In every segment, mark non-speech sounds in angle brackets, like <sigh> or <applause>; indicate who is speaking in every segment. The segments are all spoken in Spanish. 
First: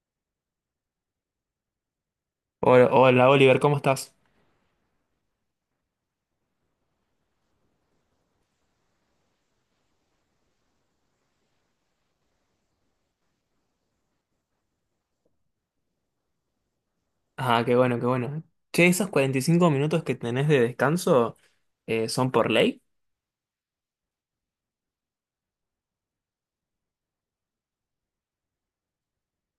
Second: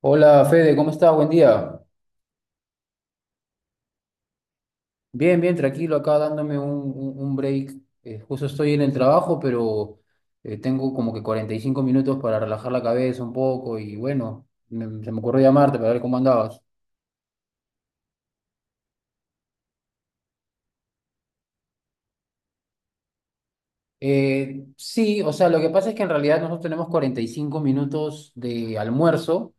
Speaker 1: Hola Fede, ¿cómo estás? Buen día.
Speaker 2: Hola, hola, Oliver, ¿cómo estás?
Speaker 1: Bien, bien, tranquilo, acá dándome un break. Justo estoy en el trabajo, pero tengo como que 45 minutos para relajar la cabeza un poco y bueno, se me ocurrió llamarte para ver cómo andabas.
Speaker 2: Ah, qué bueno, qué bueno. Che, esos 45 minutos que tenés de descanso son por ley.
Speaker 1: Sí, o sea, lo que pasa es que en realidad nosotros tenemos 45 minutos de almuerzo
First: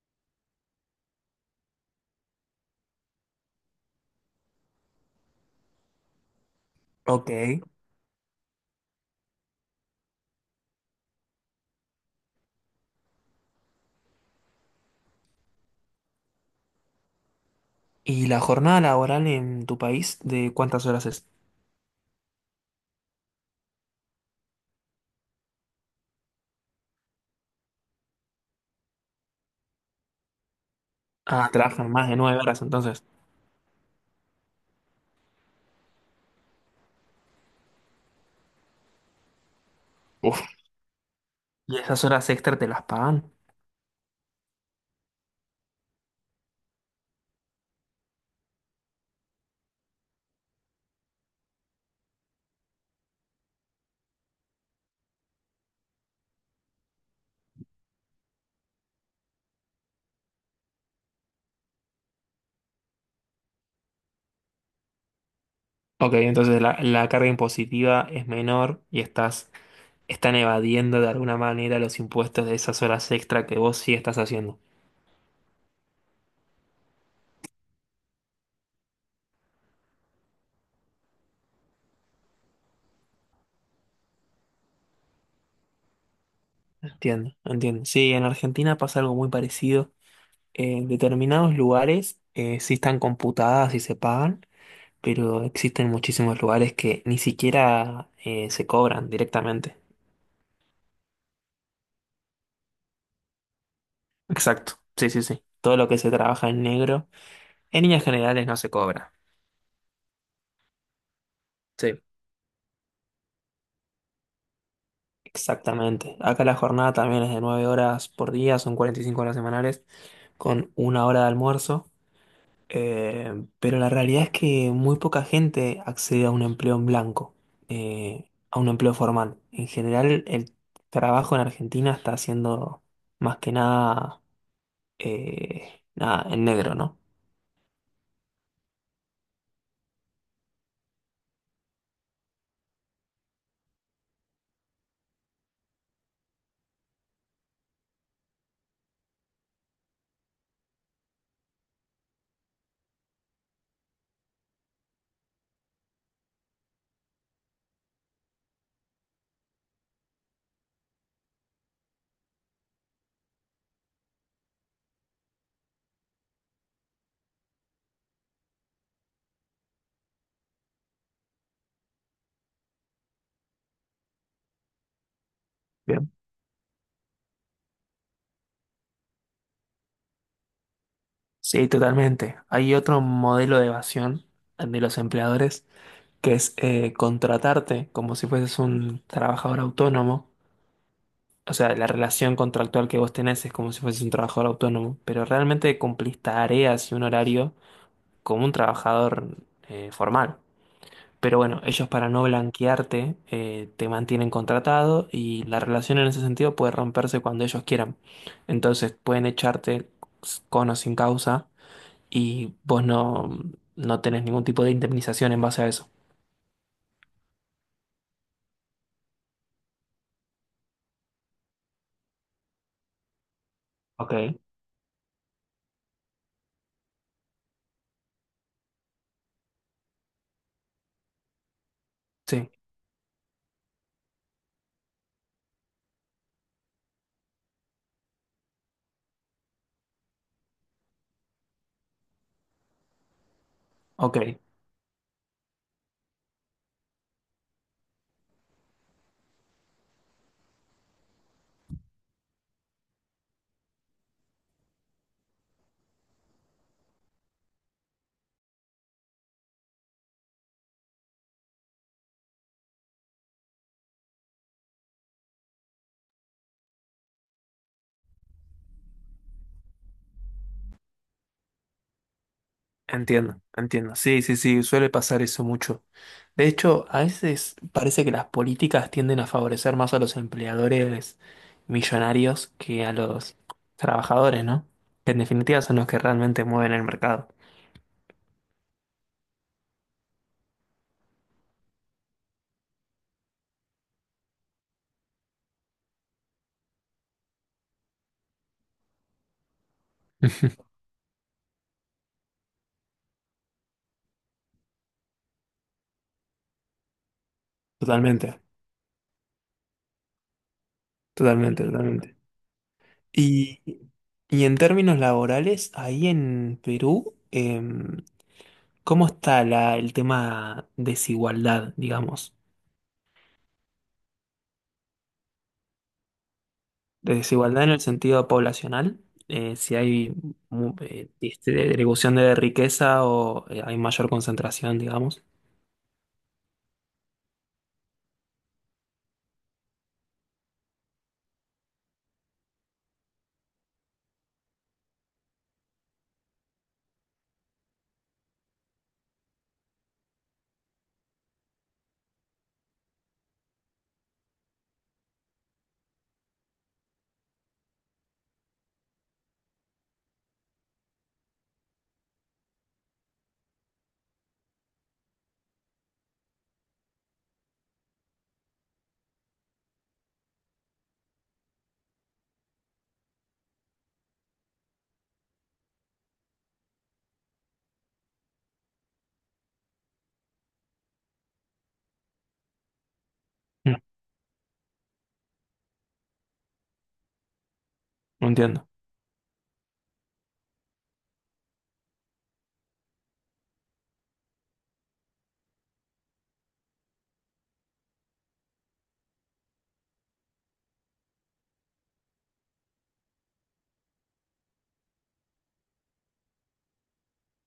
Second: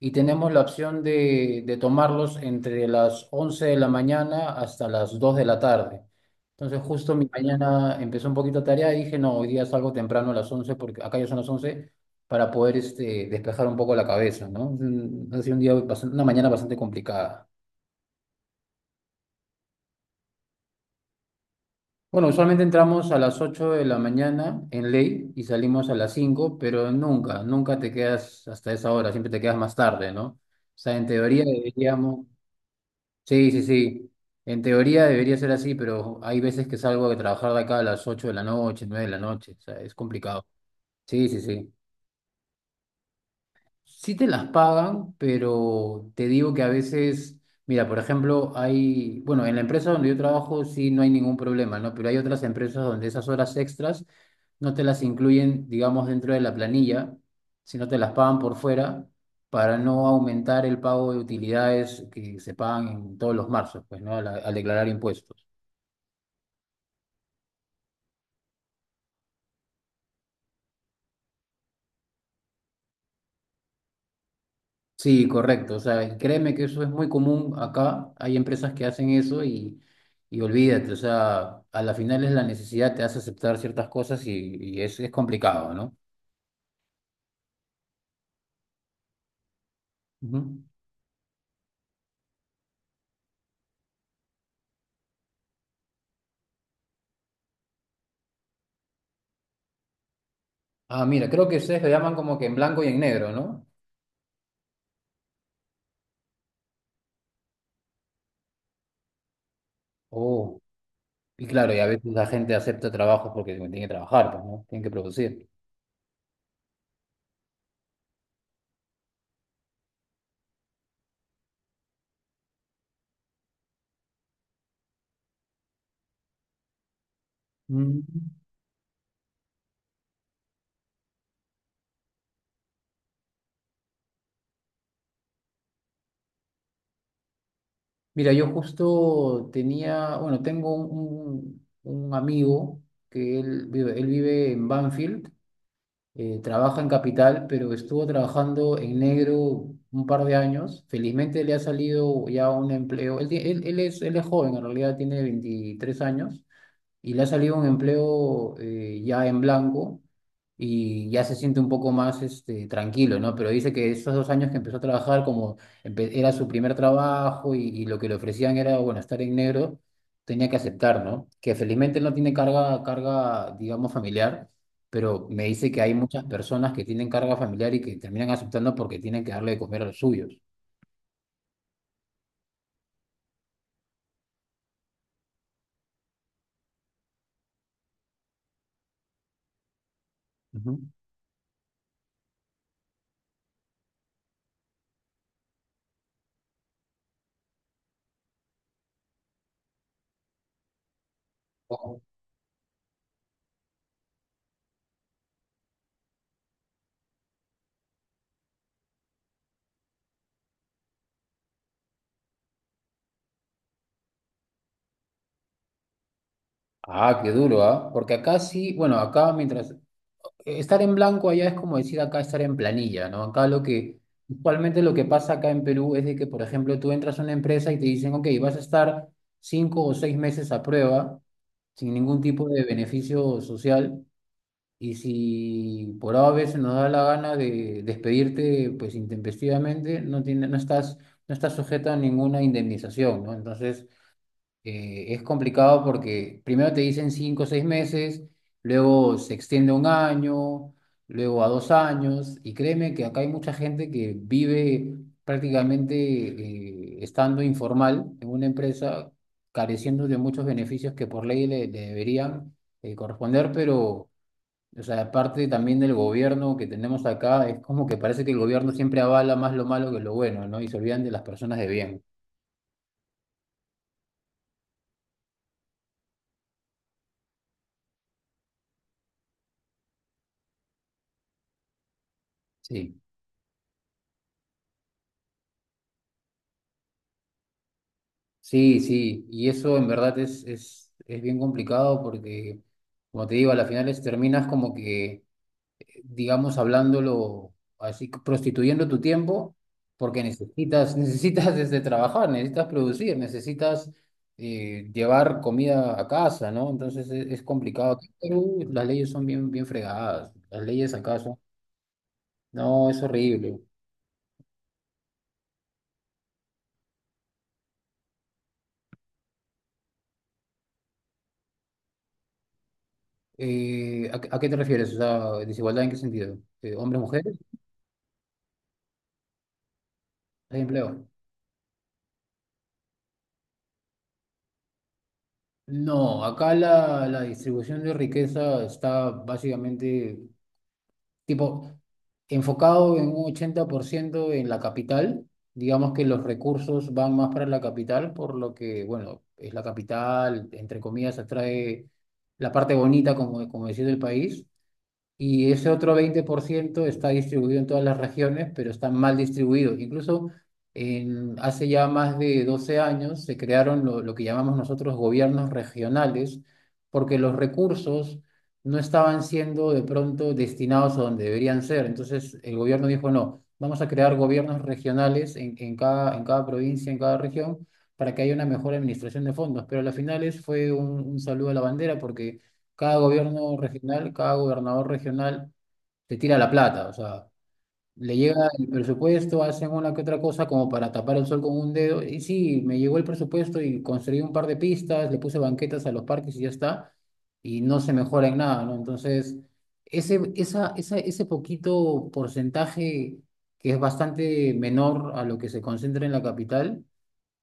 Speaker 1: y tenemos la opción de tomarlos entre las 11 de la mañana hasta las 2 de la tarde. Entonces, justo mi
Speaker 2: Ok.
Speaker 1: mañana empezó un poquito tarea y dije, no, hoy día salgo temprano a las 11 porque acá ya son las 11 para poder este, despejar un poco la cabeza, ¿no? Ha sido una mañana bastante complicada.
Speaker 2: ¿Y la jornada laboral en tu país de cuántas horas es?
Speaker 1: Bueno, usualmente entramos a las 8 de la mañana en ley y salimos a las 5, pero nunca, nunca te quedas hasta esa hora, siempre te quedas más tarde, ¿no? O sea, en teoría
Speaker 2: Ah, trabajan más de
Speaker 1: deberíamos,
Speaker 2: 9 horas entonces.
Speaker 1: sí, sí, sí, en teoría debería ser así, pero hay veces que salgo de trabajar de acá a las 8 de la noche, 9 de la noche, o sea, es
Speaker 2: Uf.
Speaker 1: complicado. Sí, sí, sí.
Speaker 2: ¿Y esas horas extra te las pagan?
Speaker 1: Sí te las pagan, pero te digo que a veces, mira, por ejemplo, hay, bueno, en la empresa donde yo trabajo sí no hay ningún problema, ¿no? Pero hay otras empresas donde esas horas extras no te las incluyen, digamos, dentro de la planilla, sino te las pagan por fuera para no aumentar el pago de utilidades que se pagan en todos los marzos, pues, ¿no? Al declarar impuestos.
Speaker 2: Ok, entonces la carga impositiva es menor y están evadiendo de alguna manera los impuestos de esas horas extra que vos sí estás haciendo.
Speaker 1: Sí, correcto. O sea, y créeme que eso es muy común acá. Hay empresas que hacen eso y olvídate. O sea, a la final es la necesidad, te hace aceptar ciertas cosas y es complicado, ¿no?
Speaker 2: Entiendo, entiendo. Sí, en Argentina pasa algo muy parecido.
Speaker 1: Ujú.
Speaker 2: En determinados lugares sí están computadas y se pagan, pero existen muchísimos lugares que ni siquiera se cobran directamente.
Speaker 1: Ah, mira, creo que ustedes lo llaman como que en blanco y en negro, ¿no?
Speaker 2: Exacto. Sí, sí, sí. Todo lo que se trabaja en negro, en líneas generales no se cobra.
Speaker 1: Oh, y claro, y a
Speaker 2: Sí.
Speaker 1: veces la gente acepta trabajos porque tiene que trabajar, pues, ¿no? Tienen que producir.
Speaker 2: Exactamente. Acá la jornada también es de 9 horas por día, son 45 horas semanales, con una hora de almuerzo. Pero la realidad es que muy poca gente accede a un empleo en blanco,
Speaker 1: Mm.
Speaker 2: a un empleo formal. En general, el trabajo en Argentina está siendo más que nada, nada en negro, ¿no?
Speaker 1: Mira, yo justo tenía, bueno, tengo un amigo que él vive en Banfield. Trabaja en Capital, pero estuvo trabajando en negro un par de años. Felizmente le ha salido ya un empleo. Él, ti- él, él es joven, en realidad tiene 23 años y le ha salido un empleo ya en blanco y ya se siente un poco más este, tranquilo, ¿no? Pero dice que esos 2 años que empezó a trabajar, como era su primer trabajo y lo que le ofrecían era, bueno, estar en negro, tenía que aceptar, ¿no? Que felizmente no tiene carga, digamos, familiar, pero me dice que hay
Speaker 2: Bien.
Speaker 1: muchas personas que tienen carga familiar y que terminan aceptando porque tienen que darle de comer a los suyos.
Speaker 2: Sí, totalmente. Hay otro modelo de evasión de los empleadores que es contratarte como si fueses un trabajador autónomo.
Speaker 1: Ujú.
Speaker 2: O sea, la relación contractual que vos tenés es como si fueses un trabajador autónomo, pero realmente cumplís tareas y un horario como un trabajador formal. Pero bueno, ellos
Speaker 1: Ojo.
Speaker 2: para no blanquearte te mantienen contratado y la relación en ese sentido puede romperse cuando ellos quieran. Entonces pueden echarte con o sin causa y vos no tenés ningún tipo de indemnización en base a eso.
Speaker 1: Ah, qué duro, ¿ah? Porque acá sí, bueno, acá mientras estar en blanco allá es como decir acá estar en planilla, ¿no?
Speaker 2: Ok.
Speaker 1: Usualmente lo que pasa acá en Perú es de que, por ejemplo, tú entras a una empresa y te dicen, ok, vas a estar 5 o 6 meses a prueba, sin ningún tipo
Speaker 2: Sí,
Speaker 1: de beneficio social, y si por A veces nos da la gana de despedirte, pues intempestivamente, no tiene, no estás sujeta a ninguna indemnización, ¿no? Entonces,
Speaker 2: ok.
Speaker 1: es complicado porque primero te dicen 5 o 6 meses, luego se extiende a un año, luego a 2 años, y créeme que acá hay mucha gente que vive prácticamente estando informal en una empresa, careciendo de muchos beneficios que por ley le deberían corresponder, pero, o sea, parte también del gobierno que tenemos acá, es como que parece que el gobierno siempre avala más lo malo que lo bueno, ¿no? Y se olvidan de las personas de bien.
Speaker 2: Entiendo, entiendo. Sí, sí, sí, suele pasar eso mucho. De hecho, a veces parece que las políticas tienden a favorecer más a los empleadores millonarios que a
Speaker 1: Sí.
Speaker 2: los trabajadores, ¿no? Que en definitiva son los que realmente mueven el mercado.
Speaker 1: Sí, sí, y eso en verdad es, es bien complicado porque, como te digo, a las finales terminas como que, digamos, hablándolo así, prostituyendo tu tiempo
Speaker 2: <laughs>
Speaker 1: porque
Speaker 2: Ujú.
Speaker 1: necesitas, <laughs> necesitas desde trabajar, necesitas producir, necesitas llevar comida a casa, ¿no? Entonces es complicado. Aquí en
Speaker 2: Totalmente,
Speaker 1: Perú las leyes son bien, bien fregadas, las leyes acaso,
Speaker 2: totalmente, totalmente.
Speaker 1: no, es
Speaker 2: Y,
Speaker 1: horrible.
Speaker 2: y en términos laborales, ahí en Perú, ¿cómo está el tema desigualdad, digamos?
Speaker 1: ¿A qué te refieres? O sea, ¿desigualdad en qué sentido? ¿Hombres,
Speaker 2: De
Speaker 1: mujeres?
Speaker 2: Desigualdad en el sentido poblacional, si hay
Speaker 1: ¿Hay empleo?
Speaker 2: este, distribución de riqueza o hay mayor concentración, digamos.
Speaker 1: No, acá la distribución de riqueza está básicamente tipo enfocado en un 80% en la capital. Digamos que los recursos van más para la capital, por lo que, bueno, es la capital, entre comillas, atrae la parte bonita, como, como decía, del país. Y ese otro 20% está distribuido en todas las regiones, pero está mal distribuido. Incluso en, hace ya más de 12 años se crearon lo que llamamos nosotros gobiernos regionales, porque los recursos no estaban siendo de pronto destinados a donde deberían ser. Entonces el gobierno dijo, no, vamos a crear gobiernos regionales en cada provincia, en cada región, para que haya una mejor administración de fondos. Pero a las finales fue un saludo a la bandera porque cada gobierno
Speaker 2: Mm.
Speaker 1: regional, cada gobernador regional te tira la plata, o sea, le llega
Speaker 2: Entiendo,
Speaker 1: el presupuesto, hacen una que otra cosa como para tapar el sol con un dedo, y sí, me llegó el presupuesto y construí un par de pistas, le puse banquetas a los parques y ya está, y no se mejora en nada, ¿no? Entonces, ese poquito porcentaje que es bastante menor a lo que se concentra en la capital,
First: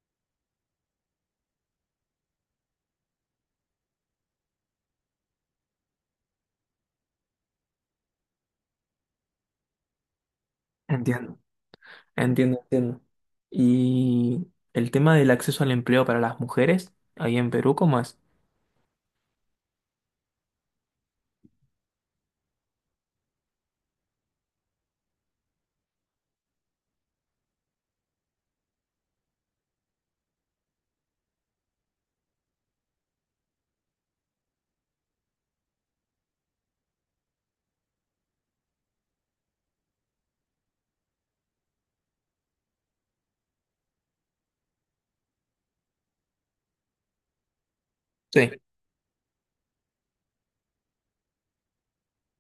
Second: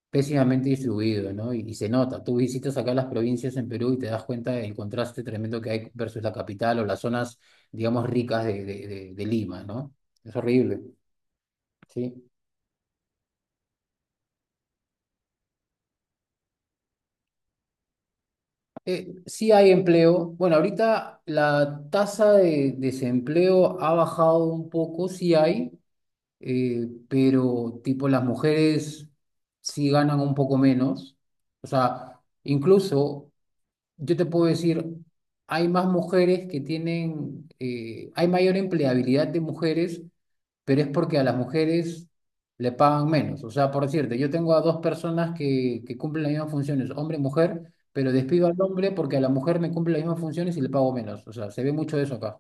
Speaker 1: pésimamente distribuido, ¿no? Y se nota. Tú visitas acá las provincias en Perú y te das cuenta del contraste tremendo que hay versus la capital o las zonas, digamos, ricas de Lima, ¿no? Es horrible,
Speaker 2: entiendo,
Speaker 1: ¿sí?
Speaker 2: entiendo, entiendo. Y el tema del acceso al empleo para las mujeres, ahí en Perú, ¿cómo es?
Speaker 1: Sí hay empleo. Bueno, ahorita la tasa de desempleo ha bajado un poco, sí hay, pero tipo las mujeres sí ganan un poco menos. O sea, incluso yo te puedo decir, hay más mujeres que tienen, hay mayor empleabilidad de mujeres, pero es porque a las mujeres le pagan menos. O sea, por decirte, yo tengo a dos personas que cumplen las mismas funciones, hombre y mujer, pero despido
Speaker 2: Sí.
Speaker 1: al hombre porque a la mujer me cumple las mismas funciones y le pago menos. O sea, se ve mucho de eso acá.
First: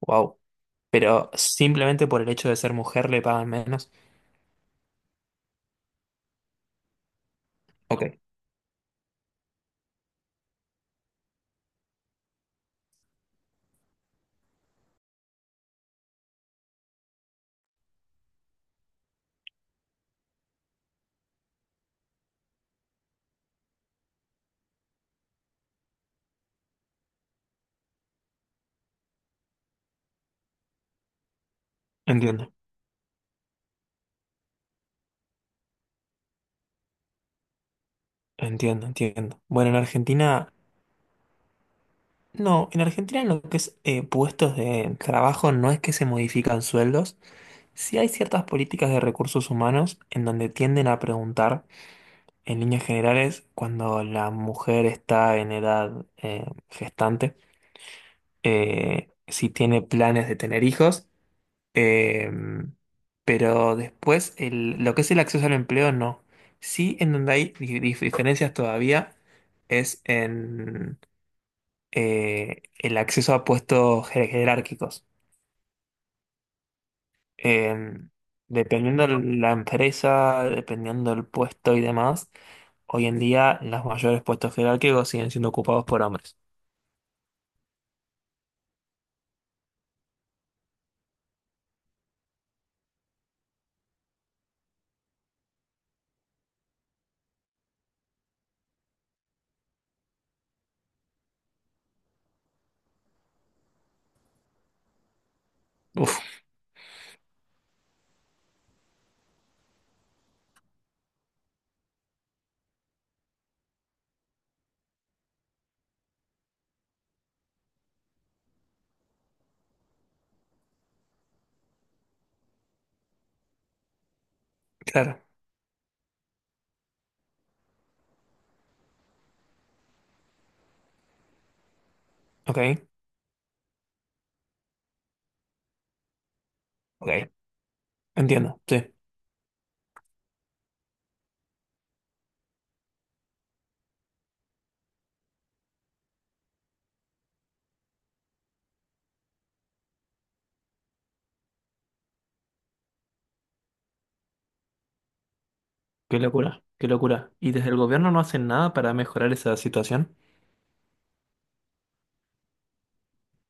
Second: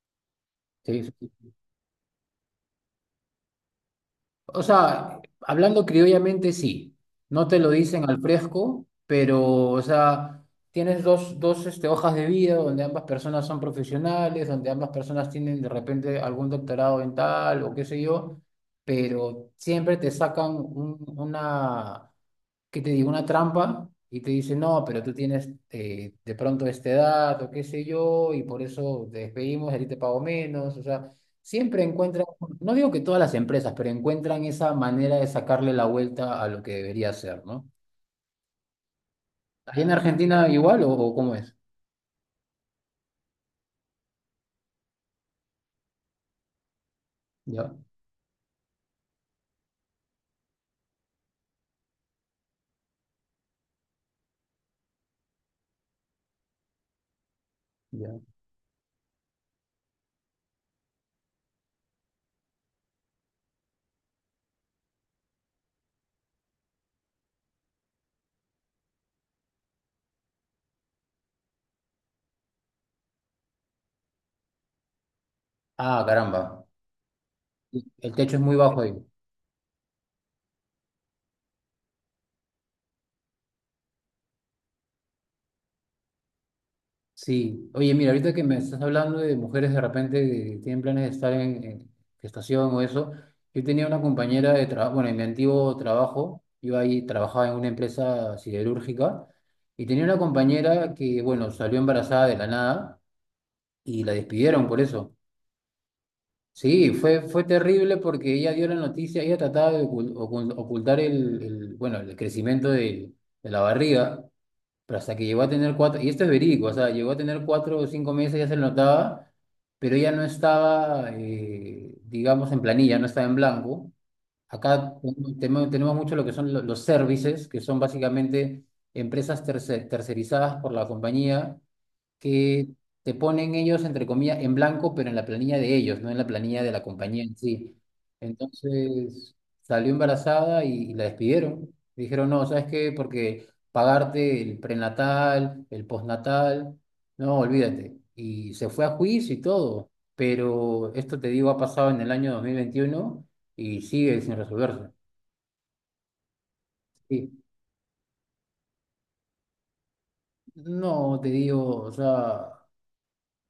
Speaker 2: Wow.
Speaker 1: Sí,
Speaker 2: Pero
Speaker 1: sí. Sí.
Speaker 2: simplemente por el hecho de ser mujer le pagan menos.
Speaker 1: O sea, hablando criollamente, sí. No te lo dicen
Speaker 2: Ok.
Speaker 1: al fresco, pero, o sea, tienes dos hojas de vida donde ambas personas son profesionales, donde ambas personas tienen de repente algún doctorado en tal o qué sé yo, pero siempre te sacan que te diga una trampa y te dice, no, pero tú tienes de pronto esta edad o qué sé yo, y por eso te despedimos, a ti te pago menos. O sea, siempre encuentran,
Speaker 2: Entiendo,
Speaker 1: no digo que todas las empresas, pero encuentran esa manera de sacarle la vuelta a lo que debería ser, ¿no?
Speaker 2: entiendo, entiendo. Bueno, en
Speaker 1: ¿Allá en Argentina
Speaker 2: Argentina,
Speaker 1: igual o cómo es?
Speaker 2: no, en Argentina en lo que es puestos de trabajo no es que se modifican sueldos.
Speaker 1: Ya,
Speaker 2: Sí hay ciertas políticas de recursos humanos en donde tienden a preguntar, en líneas generales, cuando la mujer está en edad gestante,
Speaker 1: ya.
Speaker 2: si tiene planes de tener hijos, eh, pero después lo que es el acceso al empleo no. Sí, en donde hay diferencias todavía es en el acceso a puestos jerárquicos.
Speaker 1: Ah, caramba.
Speaker 2: Em,
Speaker 1: El techo es muy bajo ahí.
Speaker 2: dependiendo de la empresa, dependiendo del puesto y demás, hoy en día los mayores puestos jerárquicos siguen siendo ocupados por hombres.
Speaker 1: Sí, oye, mira, ahorita que me estás hablando de mujeres de repente que tienen planes de estar en gestación o eso, yo tenía una compañera de trabajo, bueno, en mi antiguo trabajo, yo ahí trabajaba en una empresa siderúrgica y tenía una compañera que, bueno, salió embarazada de la nada y la despidieron por eso.
Speaker 2: Uf,
Speaker 1: Sí, fue, fue terrible porque ella dio la noticia, ella trataba de ocultar bueno, el crecimiento de la barriga. Pero hasta que llegó a tener 4, y esto es verídico, o sea, llegó a tener 4 o 5 meses, ya se lo notaba, pero ya no estaba, digamos, en planilla, no estaba en blanco. Acá
Speaker 2: claro.
Speaker 1: tenemos mucho lo que son los services, que son básicamente empresas tercerizadas por la compañía
Speaker 2: Ok,
Speaker 1: que te ponen ellos, entre comillas, en blanco, pero en la planilla de ellos, no en la planilla de la compañía
Speaker 2: ok.
Speaker 1: en sí.
Speaker 2: Entiendo, sí.
Speaker 1: Entonces salió embarazada y la despidieron. Dijeron, no, ¿sabes qué? Porque pagarte el prenatal, el postnatal, no, olvídate. Y se fue a juicio y todo. Pero esto te digo, ha pasado en el año 2021 y sigue sin resolverse.
Speaker 2: Qué locura, qué locura.
Speaker 1: Sí.
Speaker 2: ¿Y desde el gobierno no hacen nada para mejorar esa situación?
Speaker 1: No, te digo, o sea,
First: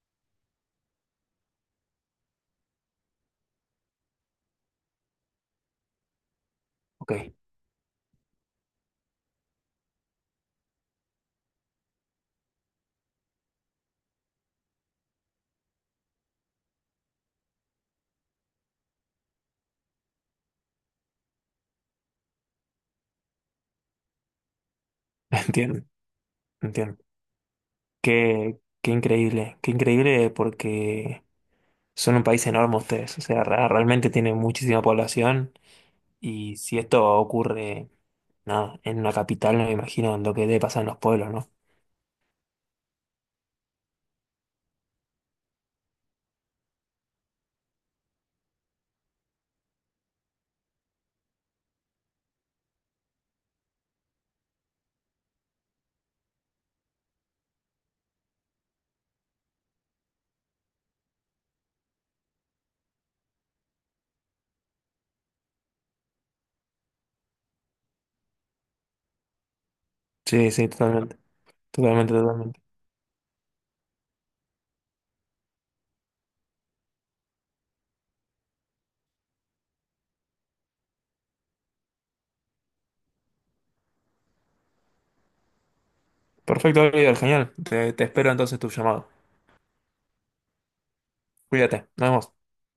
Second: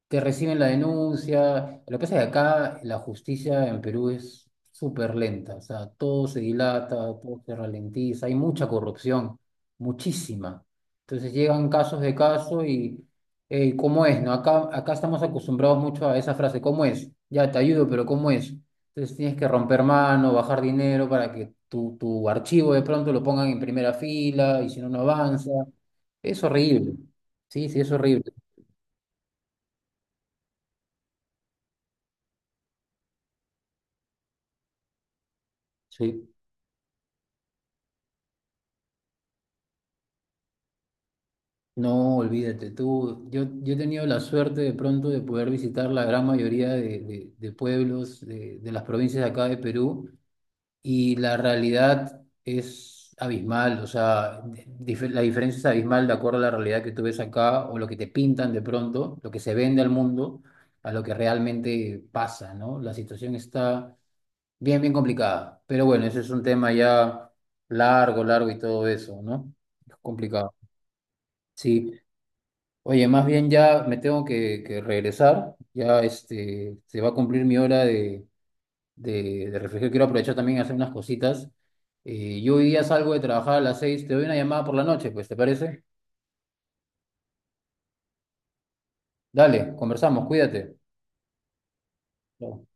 Speaker 1: que reciben la denuncia. Lo que pasa es que acá la justicia en Perú es súper lenta, o sea, todo se dilata,
Speaker 2: Ok, <laughs>
Speaker 1: todo se ralentiza, hay mucha corrupción, muchísima. Entonces llegan casos de caso y "Ey, ¿cómo es? ¿No? Acá, acá estamos acostumbrados mucho a esa frase, ¿cómo es? Ya te ayudo, pero ¿cómo es? Entonces tienes que romper mano, bajar dinero para que tu archivo de pronto lo pongan en primera fila y si no, no avanza.
Speaker 2: entiendo,
Speaker 1: Es horrible.
Speaker 2: entiendo.
Speaker 1: Sí, sí, es horrible.
Speaker 2: Qué increíble, qué increíble porque son un país enorme ustedes. O sea, realmente tienen muchísima población
Speaker 1: Sí.
Speaker 2: y si esto ocurre nada, en una capital no me imagino lo que debe pasar en los pueblos, ¿no?
Speaker 1: No, olvídate, tú, yo he tenido la suerte de pronto de poder visitar la gran mayoría de, de pueblos de las provincias de acá de Perú y la realidad es abismal, o sea, dif- la diferencia es abismal de acuerdo a la realidad que tú ves acá o lo que te pintan de pronto, lo que se vende al mundo, a lo que realmente pasa, ¿no? La situación está bien, bien complicada, pero bueno, ese es un tema ya largo, largo y todo eso, ¿no? Es
Speaker 2: Sí,
Speaker 1: complicado.
Speaker 2: sí, totalmente,
Speaker 1: Sí.
Speaker 2: totalmente, totalmente.
Speaker 1: Oye, más bien ya me tengo que regresar. Ya este, se va a cumplir mi hora de reflexión. Quiero aprovechar también y hacer unas cositas. Yo hoy día salgo de trabajar a las 6. Te doy una llamada por la noche, pues, ¿te parece?
Speaker 2: Perfecto, Oliver, genial. Te espero entonces tu llamado.
Speaker 1: Dale, conversamos, cuídate.
Speaker 2: Cuídate, nos vemos.
Speaker 1: Chao.